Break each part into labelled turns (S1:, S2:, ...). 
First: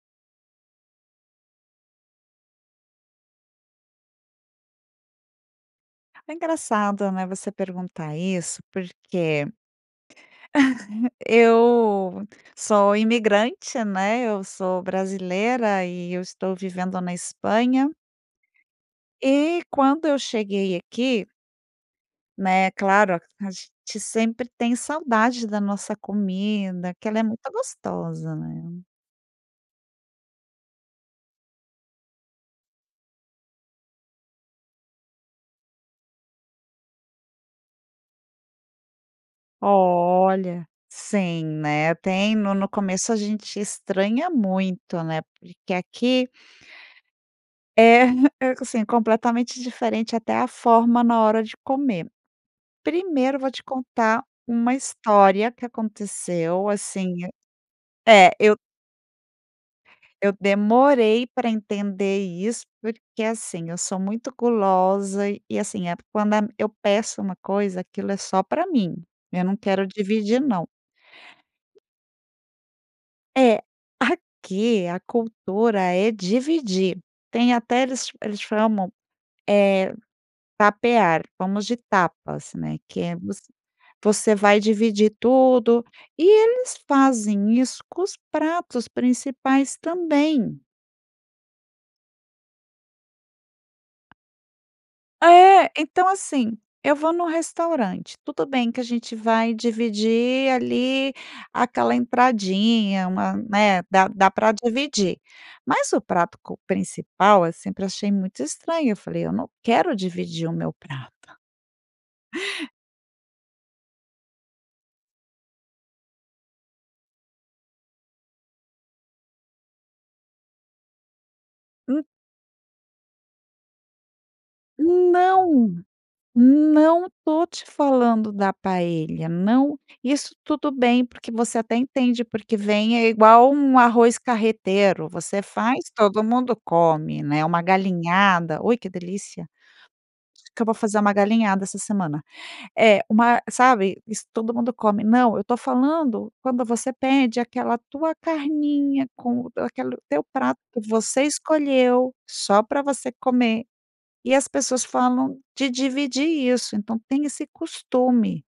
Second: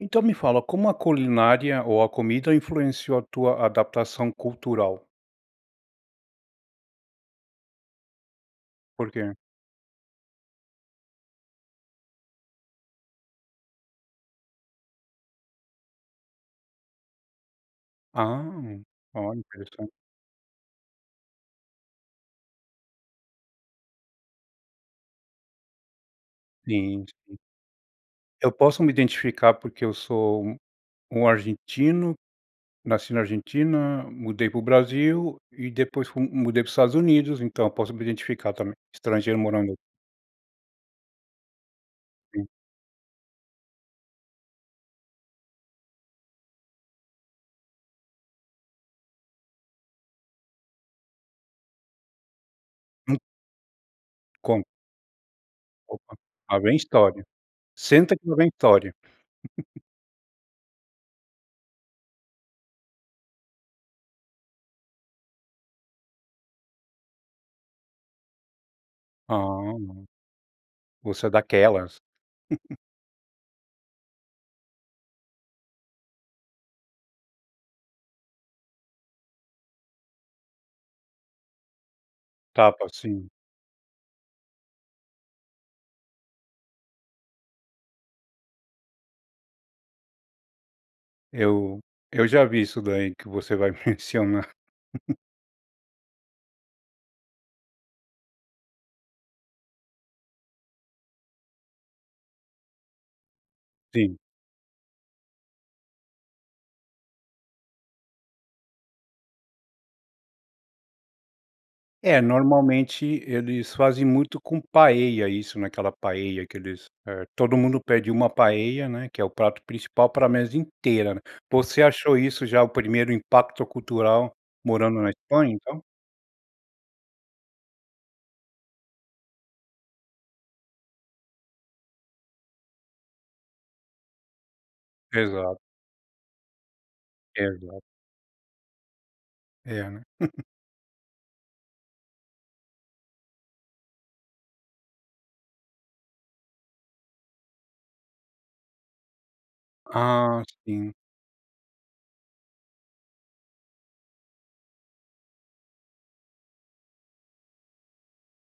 S1: Então, me fala, como a culinária ou a comida influenciou a tua adaptação cultural?
S2: É engraçado, né, você perguntar isso,
S1: Por quê?
S2: porque eu sou imigrante, né, eu sou brasileira e eu estou vivendo na Espanha.
S1: Hã, olha,
S2: E
S1: interessante.
S2: quando eu cheguei aqui né, claro, a gente sempre tem saudade da nossa comida,
S1: Sim,
S2: que ela é
S1: sim.
S2: muito gostosa,
S1: Eu posso
S2: né.
S1: me identificar, porque eu sou um um argentino, nasci na Argentina, mudei para o Brasil e depois fu mudei para o Estados Unidos, então, posso me identificar também, estrangeiro morando
S2: Olha! Sim, né? Tem
S1: Sim.
S2: no no começo a gente estranha muito, né, porque aqui É, hã, é co sim, completamente diferente até a forma na hora de comer.
S1: Hum.
S2: Primeiro, eu vou te contar
S1: Como?
S2: uma história que
S1: Opa, lá
S2: aconteceu
S1: vem
S2: assim,
S1: história. Senta que
S2: é É
S1: lá vem
S2: eu
S1: história.
S2: eu demorei pra entender isso, porque assim, eu sou muito gulosa e assim, eh, quando, a eu peço uma coisa, aquilo é só pra mim,
S1: Ah,
S2: eu não quero
S1: bom.
S2: dividir não.
S1: Você é daquelas.
S2: É, aqui a cultura é dividir, tem até eles eles chamam, eh, tapear, fomos de tapas, né,
S1: Tapas,
S2: que é
S1: sim.
S2: você você vai dividir tudo e eles fazem isso com os pratos principais também.
S1: Eu eu já vi isso daí, que você vai mencionar.
S2: É, então assim, eu vou num restaurante, tudo bem que a gente vai dividir ali aquela entradinha, uma, né, dá
S1: Sim.
S2: dá pra dividir. Mas o prato co principal sempre achei muito estranho. Eu falei: "Eu não quero dividir o meu prato!".
S1: É, normalmente, eles fazem muito com paella isso, naquela paella que eles, eh, todo mundo pede uma paella, né, que é o prato principal para a mesa inteira, né. Você
S2: Hum.
S1: achou isso já o primeiro impacto cultural morando na Espanha,
S2: Não,
S1: então?
S2: não tô te falando da paella, não. Isso tudo bem, porque você até entende, porque vem é igual um arroz carreteiro. Você
S1: Exato.
S2: faz, todo mundo come, né, uma
S1: Exato.
S2: galinhada, ui, que delícia.
S1: É, né.
S2: Acho que eu vou fazer uma galinhada essa semana é uma sabe, isso todo mundo come, não. Eu tô falando quando você pede aquela tua carninha com aquele teu
S1: Ah,
S2: prato, que
S1: sim.
S2: você escolheu, só pra você comer, e as pessoas falam de dividir isso. Então, tem esse costume.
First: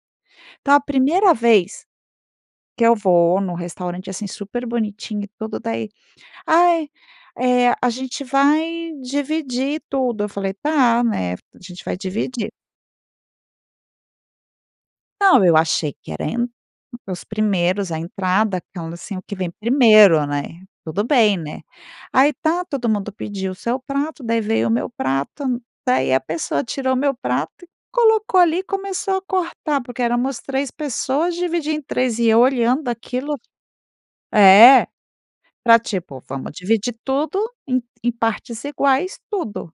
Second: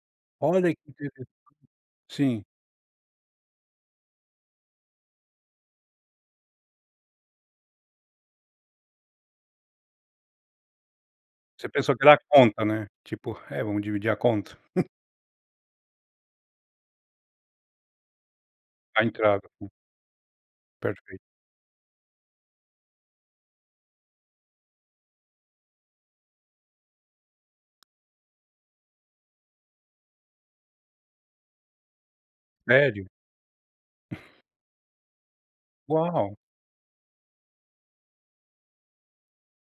S2: Então,
S1: Olha que
S2: a
S1: interessante,
S2: primeira vez
S1: sim.
S2: que eu vou num restaurante, assim, super bonitinho e tudo daí, "Ai, eh, a gente vai dividir tudo.", eu falei: "Tá, né, a
S1: Você
S2: gente
S1: pensou
S2: vai
S1: que era a
S2: dividir.".
S1: conta, né? Tipo, "É, vamos dividir a conta.".
S2: Não, eu achei que era a en os primeiros, a entrada quando,
S1: A
S2: assim, o que
S1: entrada
S2: vem
S1: com
S2: primeiro, né? Tudo
S1: Perfeito.
S2: bem, né? Aí, tá, todo mundo pediu o seu prato, daí veio o meu prato, daí a pessoa tirou o meu prato e colocou ali e começou a cortar porque éramos 3 pessoas dividir em 3 e eu olhando
S1: Sério?
S2: aquilo. É, pra tipo:
S1: Uau.
S2: "Vamos dividir tudo em em partes iguais, tudo.".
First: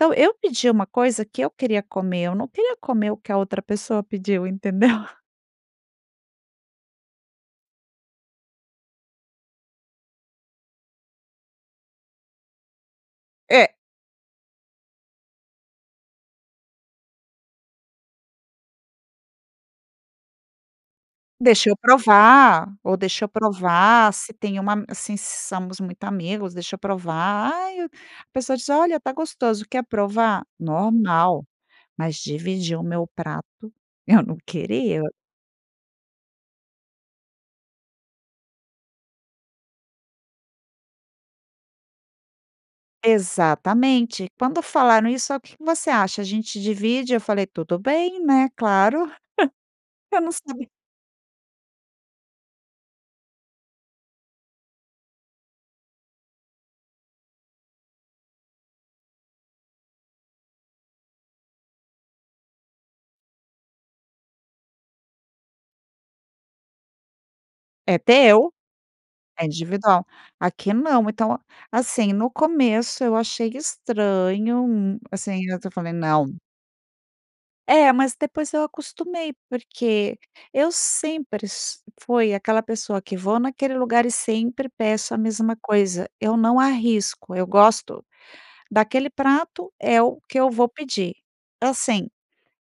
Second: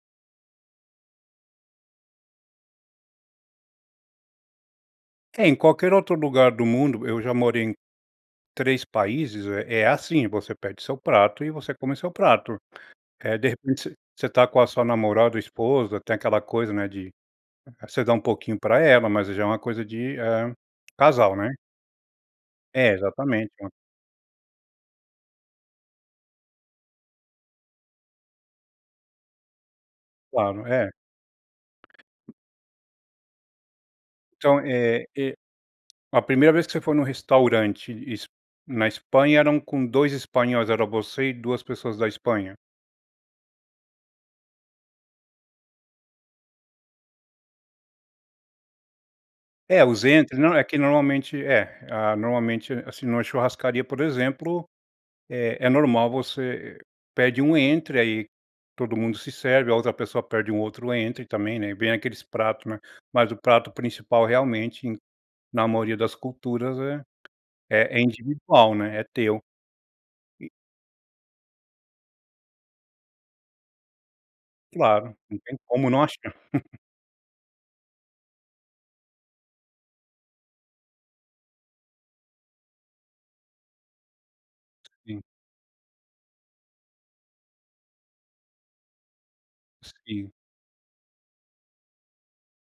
S2: Então, eu pedi uma coisa que eu queria comer, eu não queria comer o que a outra pessoa pediu, entendeu?
S1: É, em qualquer outro lugar do mundo eu já morei em 3 países eh é assim, você pede seu prato e você come seu prato, eh, de
S2: É.
S1: repente, você você tá com a sua namorada ou esposa, tem aquela coisa, né, de você dá um pouquinho pra ela, mas aí já é uma coisa de, eh, casal, né?
S2: Deixa eu provar
S1: É,
S2: ou deixa eu
S1: exatamente, então...
S2: provar se tem uma assim se somos muito amigos, deixa eu provar. Ai, eu A pessoa diz: "Olha, tá gostoso, quer provar?".
S1: Claro. É.
S2: Normal. Mas dividir o meu prato, eu não
S1: Então,
S2: queria.
S1: eh eh a primeira vez que você foi num restaurante es na Espanha, eram com 2 espanhóis, era você e 2 pessoas da Espanha?
S2: Exatamente. Quando falaram isso: "O que que você acha? a gente divide?". Eu falei: "Tudo bem, né, claro.".
S1: É os
S2: Eu não
S1: entry não, é
S2: sabi
S1: que normalmente, é. Ah, normalmente, assim, numa churrascaria, por exemplo, é é normal você pede um entry aí, todo mundo se serve, a outra pessoa pede um outro entry também, né, e vem aqueles pratos, né. Mas o prato principal, realmente, em na maioria das culturas, é
S2: É
S1: é
S2: teu,
S1: individual, né, é teu.
S2: é individual.
S1: E
S2: Aqui não. Então, assim, no começo eu achei estranho, hum,
S1: Claro,
S2: assim
S1: não
S2: ainda
S1: tem
S2: até
S1: como
S2: falei:
S1: não
S2: "Não!".
S1: achar.
S2: É, mas, depois, eu acostumei, porque eu sempre s fui aquela pessoa que vou naquele lugar, e sempre peço a
S1: Sim.
S2: mesma coisa, eu não arrisco, eu gosto daquele prato é o
S1: Sim.
S2: que eu vou pedir. Assim,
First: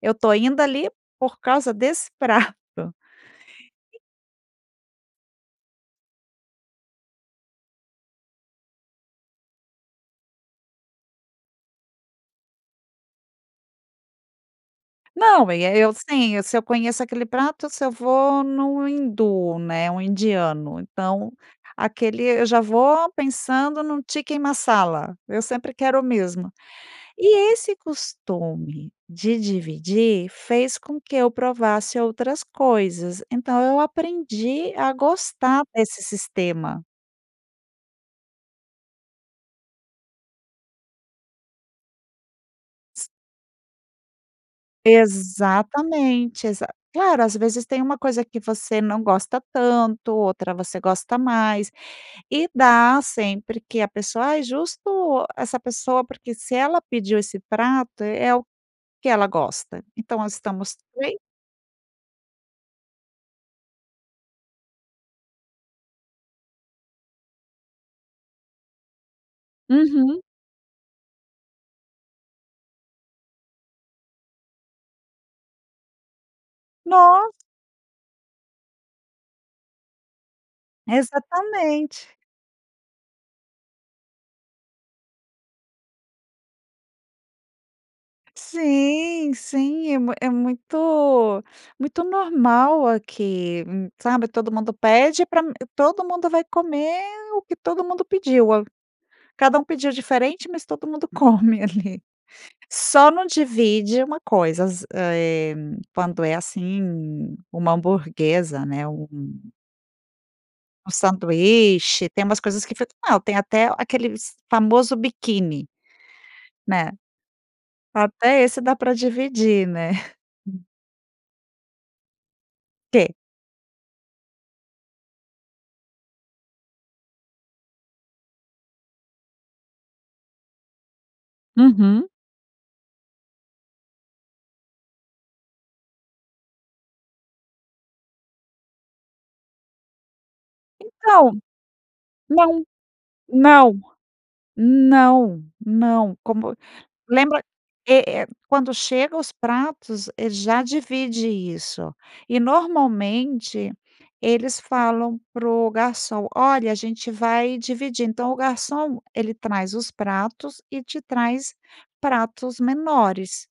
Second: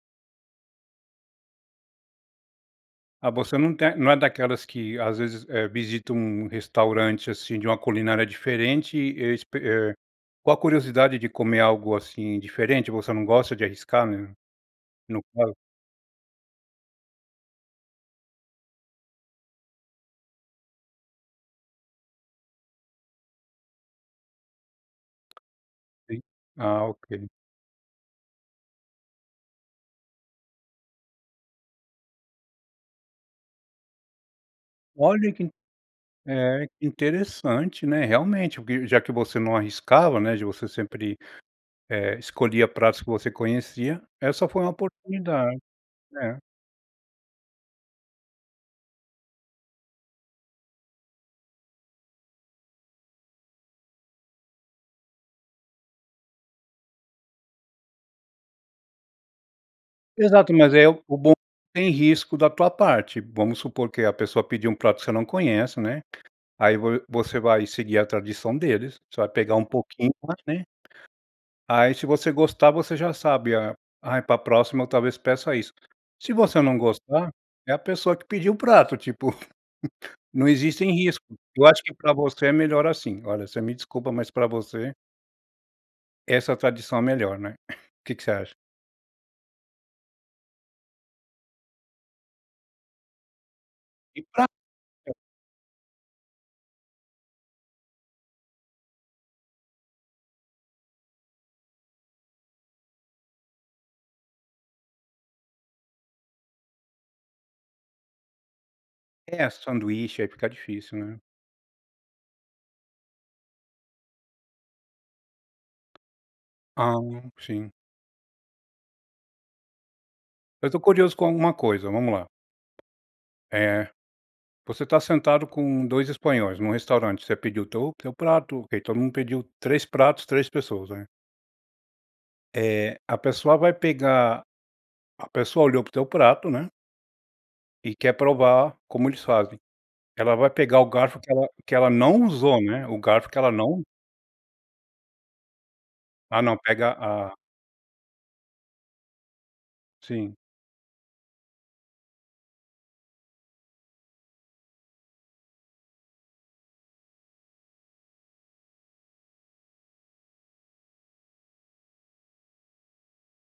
S2: eu tô indo ali, por causa desse prato.
S1: Mas você não tem não é daquelas que, às vezes, eh, visita um um restaurante, assim, de uma culinária diferente e espe eh, com a curiosidade de comer algo assim diferente. Você não gosta de arriscar né, no
S2: Não,
S1: caso?
S2: e aí, eu sim, se eu conheço aquele prato, se eu vou num hindu, né, um indiano, então, aquele eu já vou pensando num Chicken Marsala, eu sempre quero o
S1: Sim,
S2: mesmo.
S1: ah ok.
S2: E esse costume, de dividir, fez com que eu provasse outras coisas. Então, eu aprendi a
S1: Olha que in
S2: gostar desse
S1: é,
S2: sistema.
S1: interessante, né. Realmente o que já que você não arriscava, né, de você sempre, eh, escolhia pratos que você conhecia, essa foi uma oportunidade. É.
S2: Exatamente, exa claro, às vezes, tem uma coisa que você não gosta tanto, outra você gosta mais, e dá sempre que a pessoa aí justo essa pessoa. Porque, se ela pediu esse prato, é o que ela gosta, então,
S1: Exato, mas
S2: estamos
S1: aí é o
S2: bem.
S1: bom que é sem risco da tua parte. Vamos supor que a pessoa pediu um prato que você não conhece, né, aí, vo você vai seguir a tradição deles, você vai pegar um pouquinho
S2: Uhum.
S1: mais né Aí se você gostar você já sabe, a ai pra próxima eu talvez peça isso. Se você não gostar,
S2: Nos
S1: é a pessoa que pediu o prato tipo, não existem risco. Eu acho que pra
S2: Exatamente.
S1: você é melhor assim. Olha você me desculpa mas pra você... essa tradição é melhor, né? O que que você acha?
S2: Sim, sim. É mui é muito muito normal aqui, hum,
S1: Que
S2: sabe, todo
S1: prato
S2: mundo
S1: [unintelligible]
S2: pede pra todo mundo vai comer o que todo mundo pediu. Cada um pediu diferente, mas todo mundo come ali. Só não divide uma coisa, za eh, quando é assim um uma hamburguesa, né, um
S1: É, sanduíche, aí fica
S2: um
S1: difícil, né.
S2: sanduíche, tem umas coisas que foi não, tem até aqueles famoso biquíni. Né,
S1: Ah, sim.
S2: até esse dá pra dividir, né.
S1: Eu tô curioso com alguma coisa. Vamos lá!
S2: Quê?
S1: É. Você tá sentado com dois espanhóis num restaurante, você pediu teu teu prato, ok, todo mundo pediu 3 pratos, 3 pessoas né.
S2: Uhum.
S1: Eh, a pessoa vai pegar a pessoa olhou pro teu prato, né e quer provar como eles fazem. Ela vai pegar o garfo que
S2: Então,
S1: ela que ela não usou,
S2: não,
S1: né, o garfo que ela
S2: não,
S1: não
S2: não, não!
S1: Ah,
S2: Como
S1: não, pega a
S2: lembra, eh eh, quando chegam os pratos, eh,
S1: Sim.
S2: já divide isso e, normalmente, eles falam pro garçom: "Olha, a gente vai dividir.". Então, o garçom ele traz os pratos e te traz pratos menores.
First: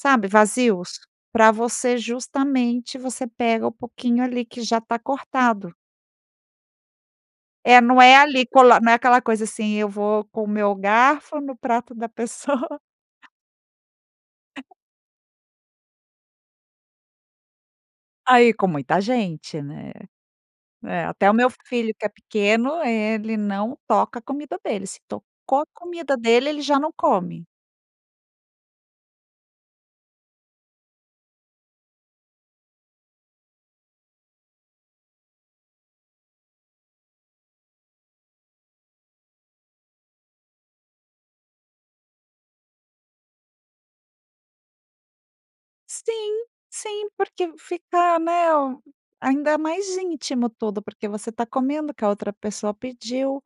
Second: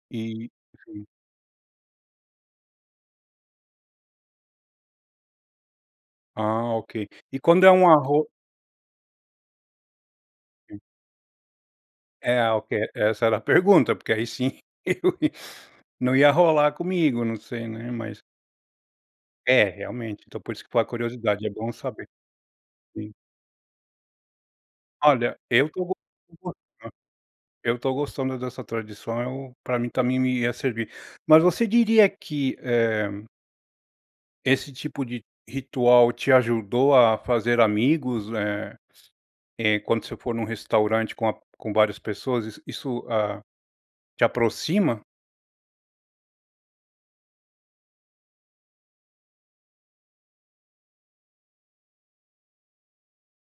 S2: Sabe,
S1: Eh
S2: vazios?
S1: sim.
S2: Pra você justamente você pega o pouquinho ali que já está cortado.
S1: Ah, ok. E quando é
S2: É,
S1: um
S2: não é
S1: arro
S2: ali cola não é aquela coisa, assim, eu vou com o meu
S1: Sim.
S2: garfo no prato da
S1: É,
S2: pessoa.
S1: al que Essa era a pergunta, porque aí sim, não ia rolar comigo, não sei, né, mas
S2: Ah, e com muita gente,
S1: É,
S2: né?
S1: realmente, então, por isso que foi a
S2: É, até o
S1: curiosidade,
S2: meu
S1: é bom
S2: filho, que
S1: saber.
S2: é pequeno,
S1: Sim.
S2: ele: "Não toca a comida dele!". Se
S1: Olha,
S2: tocou a
S1: eu tô
S2: comida dele,
S1: [unintelligible]
S2: ele já não come.
S1: eu tô gostando dessa tradição, eu, pra mim também me ia servir mas você diria que, eh esse tipo de ritual te ajudou a fazer amigos, eh eh, quando você for num restaurante com a com várias pessoas, is isso, hã, te aproxima?
S2: Sim, sim, porque v fica né, m ainda mais íntimo tudo porque você tá comendo o que a outra pessoa pediu,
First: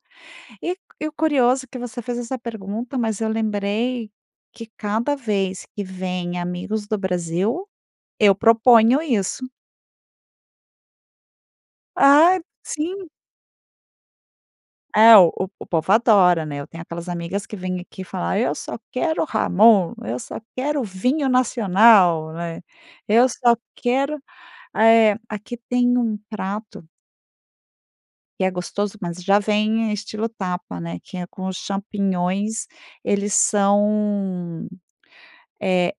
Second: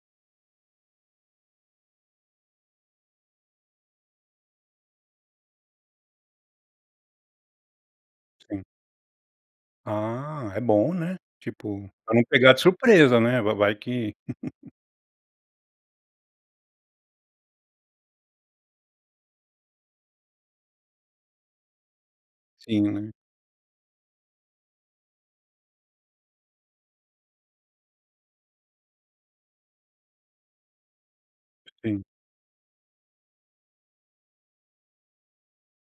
S2: e e o curioso que você fez essa pergunta, mas eu lembrei que cada vez que vêm amigos do Brasil, eu
S1: Sim.
S2: proponho isso.
S1: Ah, é bom né, tipo, pra não
S2: Ah,
S1: pegar de
S2: sim.
S1: surpresa né, vai vai que
S2: É o o povo adora né? Eu tenho aquelas amigas que vêm aqui falar: "Eu só quero jamón, eu só quero vinho nacional, né,
S1: Sim né.
S2: eu só quero, ah eh aqui tem um prato que é gostoso, mas já vem estilo tapa, né, que é com os
S1: Sim.
S2: champignons eles são, eh, a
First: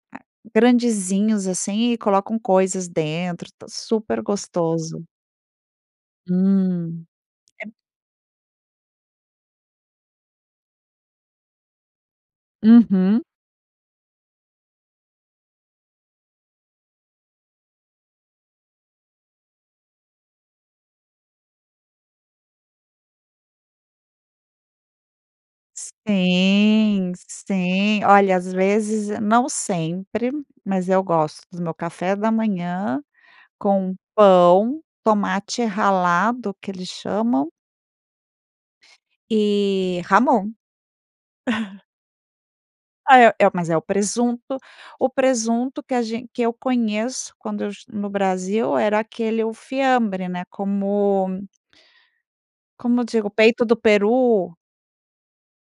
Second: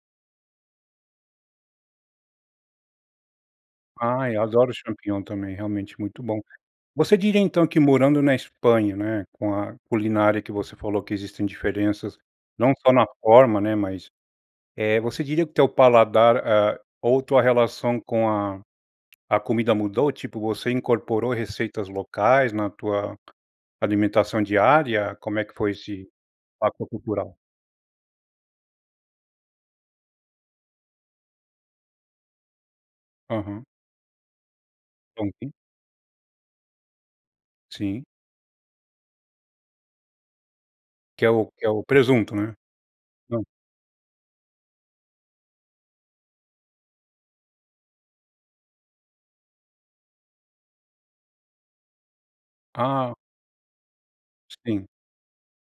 S2: grandizinhos, assim, e colocam coisas dentro, tá super
S1: Ai eu adoro o
S2: gostoso!
S1: Champignon também, realmente é muito bom.
S2: Hum,
S1: Você diria então
S2: é
S1: que morando na Espanha, né, com a culinária que você falou que existem diferenças, não só na
S2: Uhum.
S1: forma, né, mas, eh, você diria que o teu paladar, eh, ou tua relação com a a comida mudou? Tipo, você incorporou receitas locais na tua alimentação diária? Como é que foi esse impacto
S2: Sim,
S1: cultural?
S2: sim, olha, às vezes, n não sempre, mas eu gosto do meu café da manhã,
S1: Aham.
S2: com pão,
S1: Uhum.
S2: tomate ralado que eles chamam
S1: Sim.
S2: e jamón.
S1: Que é o que é o presunto, né?
S2: Ah, é
S1: Hã.
S2: é mas, é o presunto o presunto que a gen que eu conheço quando eu est no Brasil era aquele o fiambre né, como como
S1: Ah.
S2: digo o peito do peru.
S1: Sim.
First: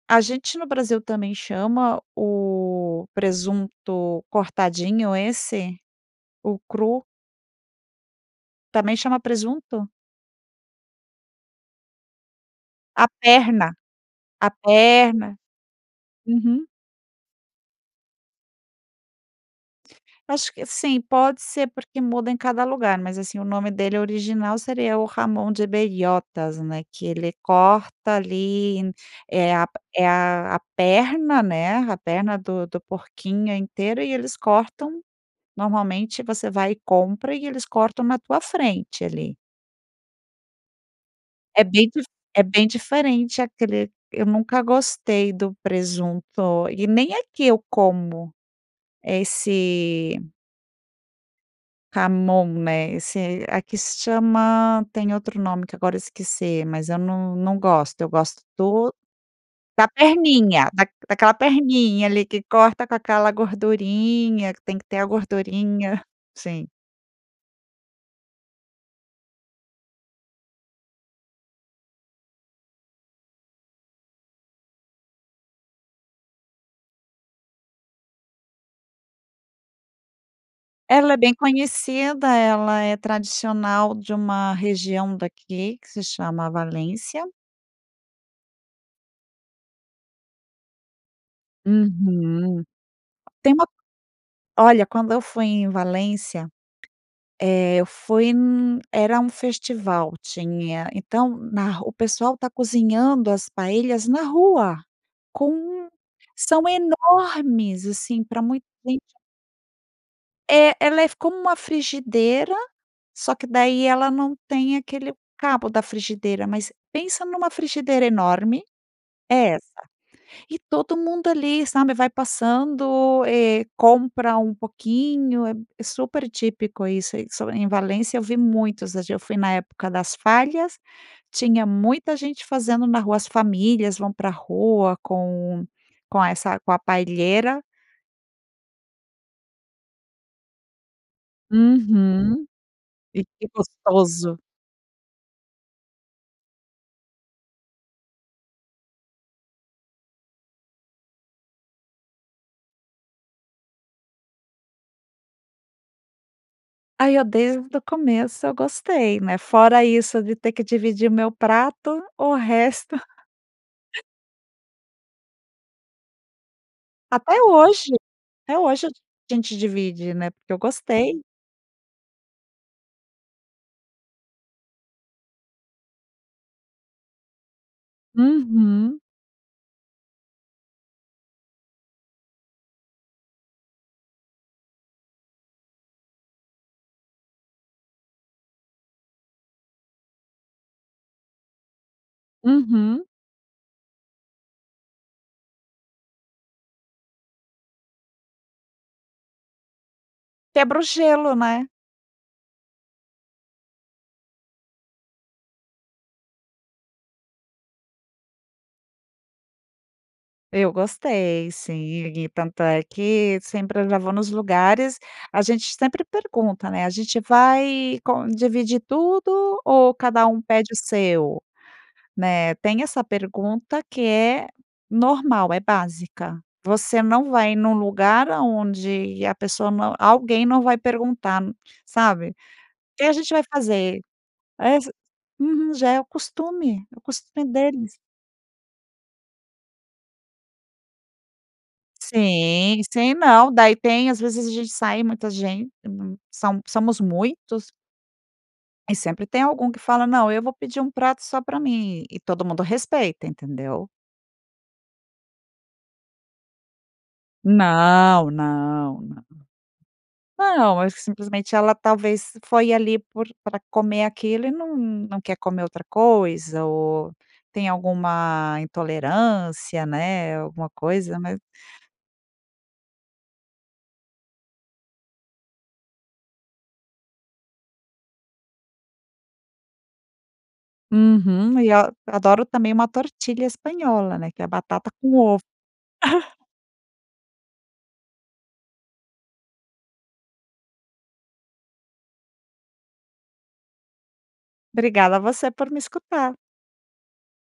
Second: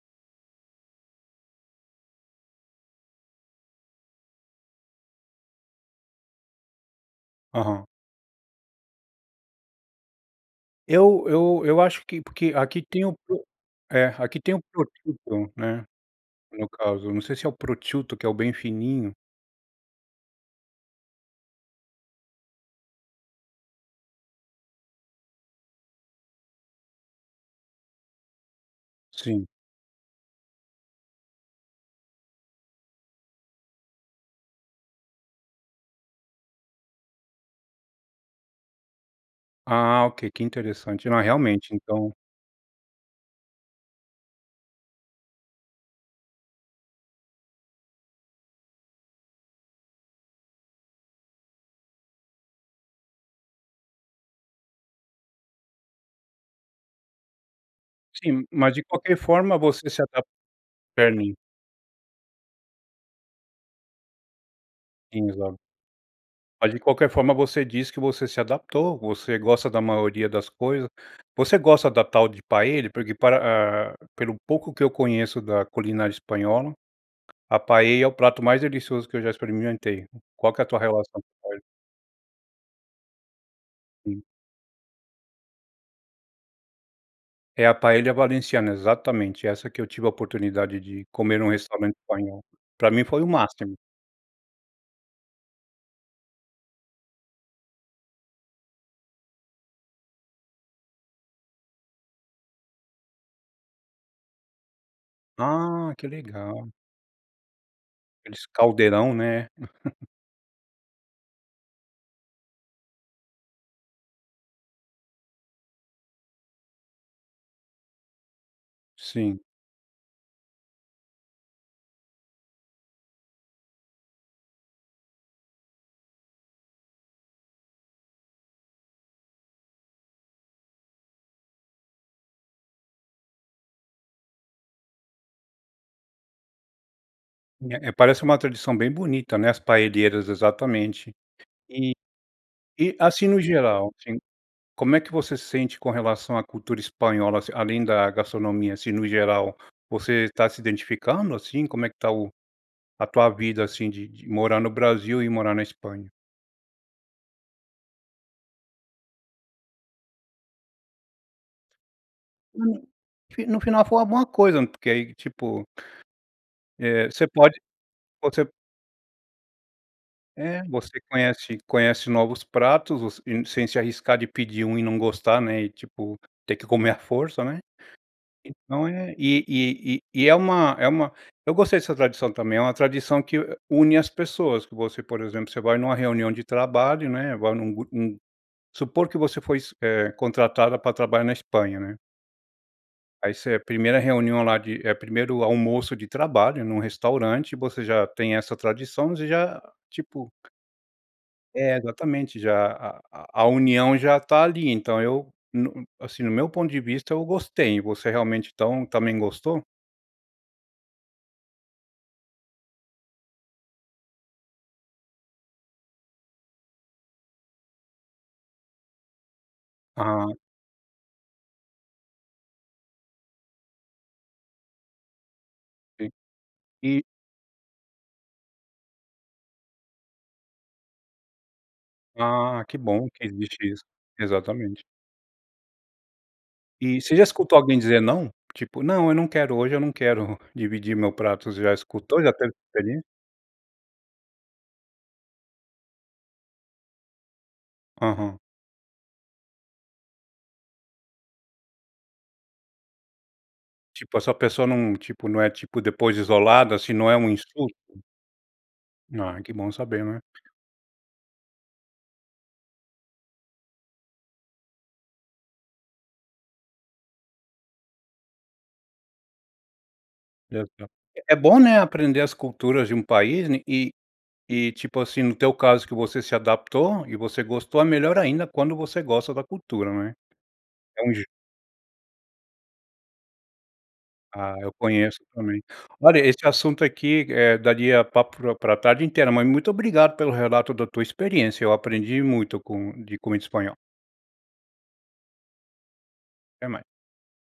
S2: A gente no Brasil também chama o presunto cortadinho esse, o cru
S1: Aham.
S2: também chama presunto?
S1: Eu eu eu acho que porque aqui tem
S2: A
S1: o pro
S2: perna,
S1: eh, aqui, eh,
S2: a
S1: tem o
S2: perna.
S1: prosciutto, é.
S2: Uhum.
S1: No caso, não sei se é o prosciutto, que é o bem fininho.
S2: Acho que sim, pode ser porque muda em cada lugar, mas, assim, o nome dele original seria o jamón de Bellotas. né que ele corta ali,
S1: Sim.
S2: é a é a perna, né, a perna do do porquinho inteiro e eles cortam, normalmente, você vai e compra e eles cortam na tua frente ali.
S1: Ah, ok, que interessante, não é
S2: É
S1: realmente,
S2: bem cur
S1: então
S2: é bem diferente aquele eu nunca gostei do presunto e nem aqui eu como, esse jamón, né, esse aqui se chama tem outro nome que agora esqueci, mas eu não não gosto, eu gosto
S1: Sim, mas de
S2: do
S1: qualquer forma
S2: da
S1: você se adapt
S2: perninha, da daquela
S1: perninha.
S2: perninha, ali que corta com aquela gordurinha, que tem que ter a
S1: Sim, exato.
S2: gordurinha, sim.
S1: Mas de qualquer forma você diz que você se adaptou, você gosta da maioria das coisas. Você gosta da tal de paella? Porque pra eh, pelo pouco que eu conheço da culinária espanhola, a paella é o prato mais delicioso que eu já experimentei. Qual que é a tua
S2: Ela é
S1: relação com
S2: bem
S1: a paella?
S2: conhecida, ela é tradicional de
S1: Hum.
S2: uma região daqui, que se chama Valência.
S1: É a paella valenciana exatamente essa que eu tive a oportunidade de comer num restaurante espanhol.
S2: Uhum.
S1: Pra mim foi o
S2: Tem uma
S1: máximo!
S2: olha, quando eu fui em Valência, eh, eu fui n era festival tinha então, na ru o pessoal tá cozinhando as paellas na rua, com
S1: Ah, que
S2: são
S1: legal!
S2: enormes, assim, pra
S1: Aqueles
S2: muita
S1: caldeirão,
S2: gente.
S1: né?
S2: É. Ela é f como uma frigideira, só que daí, ela não tem aquele cabo da frigideira, mas pensa numa frigideira enorme.
S1: Sim.
S2: É essa. E todo mundo ali, sabe vai passando, eh, compra um pouquinho. É é super típico isso aí só [unintelligible] Em Valência, eu vi muitos. [unintelligible] Eu fui na época das Fallas. Tinha muita gente fazendo na rua. As famílias vão pra rua com com essa com a paellera.
S1: É é parece uma tradição bem bonita né, as paelleras, exatamente. E
S2: Uhum.
S1: e
S2: E e
S1: assim no
S2: que
S1: geral, assim,
S2: gostoso.
S1: como é que você se sente com relação à cultura espanhola, assim além da gastronomia, assim no geral. Você tá se identificando assim? Como é que tá o a tua vida assim de de morar no Brasil e morar na Espanha?
S2: Aí, eu desde o começo, eu gostei, né. Fora isso de ter que dividir meu prato, o
S1: [unintelligible] No
S2: resto
S1: fi no final foi uma boa coisa porque aí, tipo, eh, você
S2: Até
S1: pode
S2: hoje.
S1: você
S2: Até hoje, a gente divide, né, porque eu
S1: É, você
S2: gostei.
S1: conhece conhece novos pratos, você e sem se arriscar de pedir um e não gostar né, e tipo, ter que comer a força, né. Então,
S2: Uhum.
S1: é e e e e é uma é uma eu gostei dessa tradição também. É uma tradição que, hã, une as pessoas. Você, por exemplo, você vai numa reunião de trabalho, né? Agora, num grupo, num supor que você foi s eh, contratada pra trabalhar na Espanha, né?
S2: Uhum.
S1: Aí, você a primeira reunião lá de eh, primeiro almoço de trabalho num restaurante, você já tem essa tradição, você já tipo
S2: Quebra o gelo, né?
S1: É, exatamente. Já a a a união já tá ali. Então eu no assim, no meu ponto de vista, eu gostei. Você realmente então também gostou?
S2: Eu gostei, sim. E tanto é que, sempre eu já vou nos lugares, a gente sempre pergunta, né. A gente vai con dividir tudo ou cada
S1: Aham.
S2: pede o seu, né. Tem essa pergunta, que é normal. É
S1: Sim.
S2: básica.
S1: E
S2: Você não vai num lugar aonde a pessoa não alguém não vai perguntar n sabe? "O
S1: Ah, que
S2: que
S1: bom
S2: a
S1: que
S2: gente vai
S1: existe isso.
S2: fazer?"
S1: Exatamente.
S2: Esse Uhum. Já é o costume. É
S1: E
S2: o
S1: você já
S2: costume
S1: escutou alguém
S2: deles.
S1: dizer "não"? Tipo, "não, eu não quero. Hoje eu não quero dividir o meu prato". Você já escutou já teve essa
S2: Sim.
S1: experiência?
S2: Sei não. Daí tem às vezes, a gente sai muita gente são somos muitos.
S1: Aham.
S2: E sempre tem algum que fala; "Não, eu vou pedir um prato só pra mim". E todo mundo respeita, entendeu?
S1: Tipo, essa pessoa não tipo, não é, tipo depois isolada assim, não é um insulto?
S2: Não, não, não.
S1: Ai que bom saber, não é.
S2: Não. Eu acho que simplesmente ela, talvez, foi ali por pra comer aquilo e não não quer comer outra coisa. Ou tem alguma intolerância, né, alguma
S1: Exa
S2: coisa.
S1: É
S2: Mas
S1: bom, né, aprender as culturas de um país, né? E e tipo assim, no teu caso, que você se adaptou e você gostou. É melhor ainda quando você gosta da cultura, não é? Entendi
S2: Uhum. E ó, eu adoro também uma tortilla espanhola, né, que é
S1: Ah, eu
S2: batata com
S1: conheço
S2: ovo.
S1: também. Olha, esse assunto aqui, eh, daria papo pro pra tarde inteira, mas muito obrigado pelo relato da tua experiência. Eu aprendi muito com de como é o espanhol.
S2: Obrigada você por me escutar.
S1: Até mais.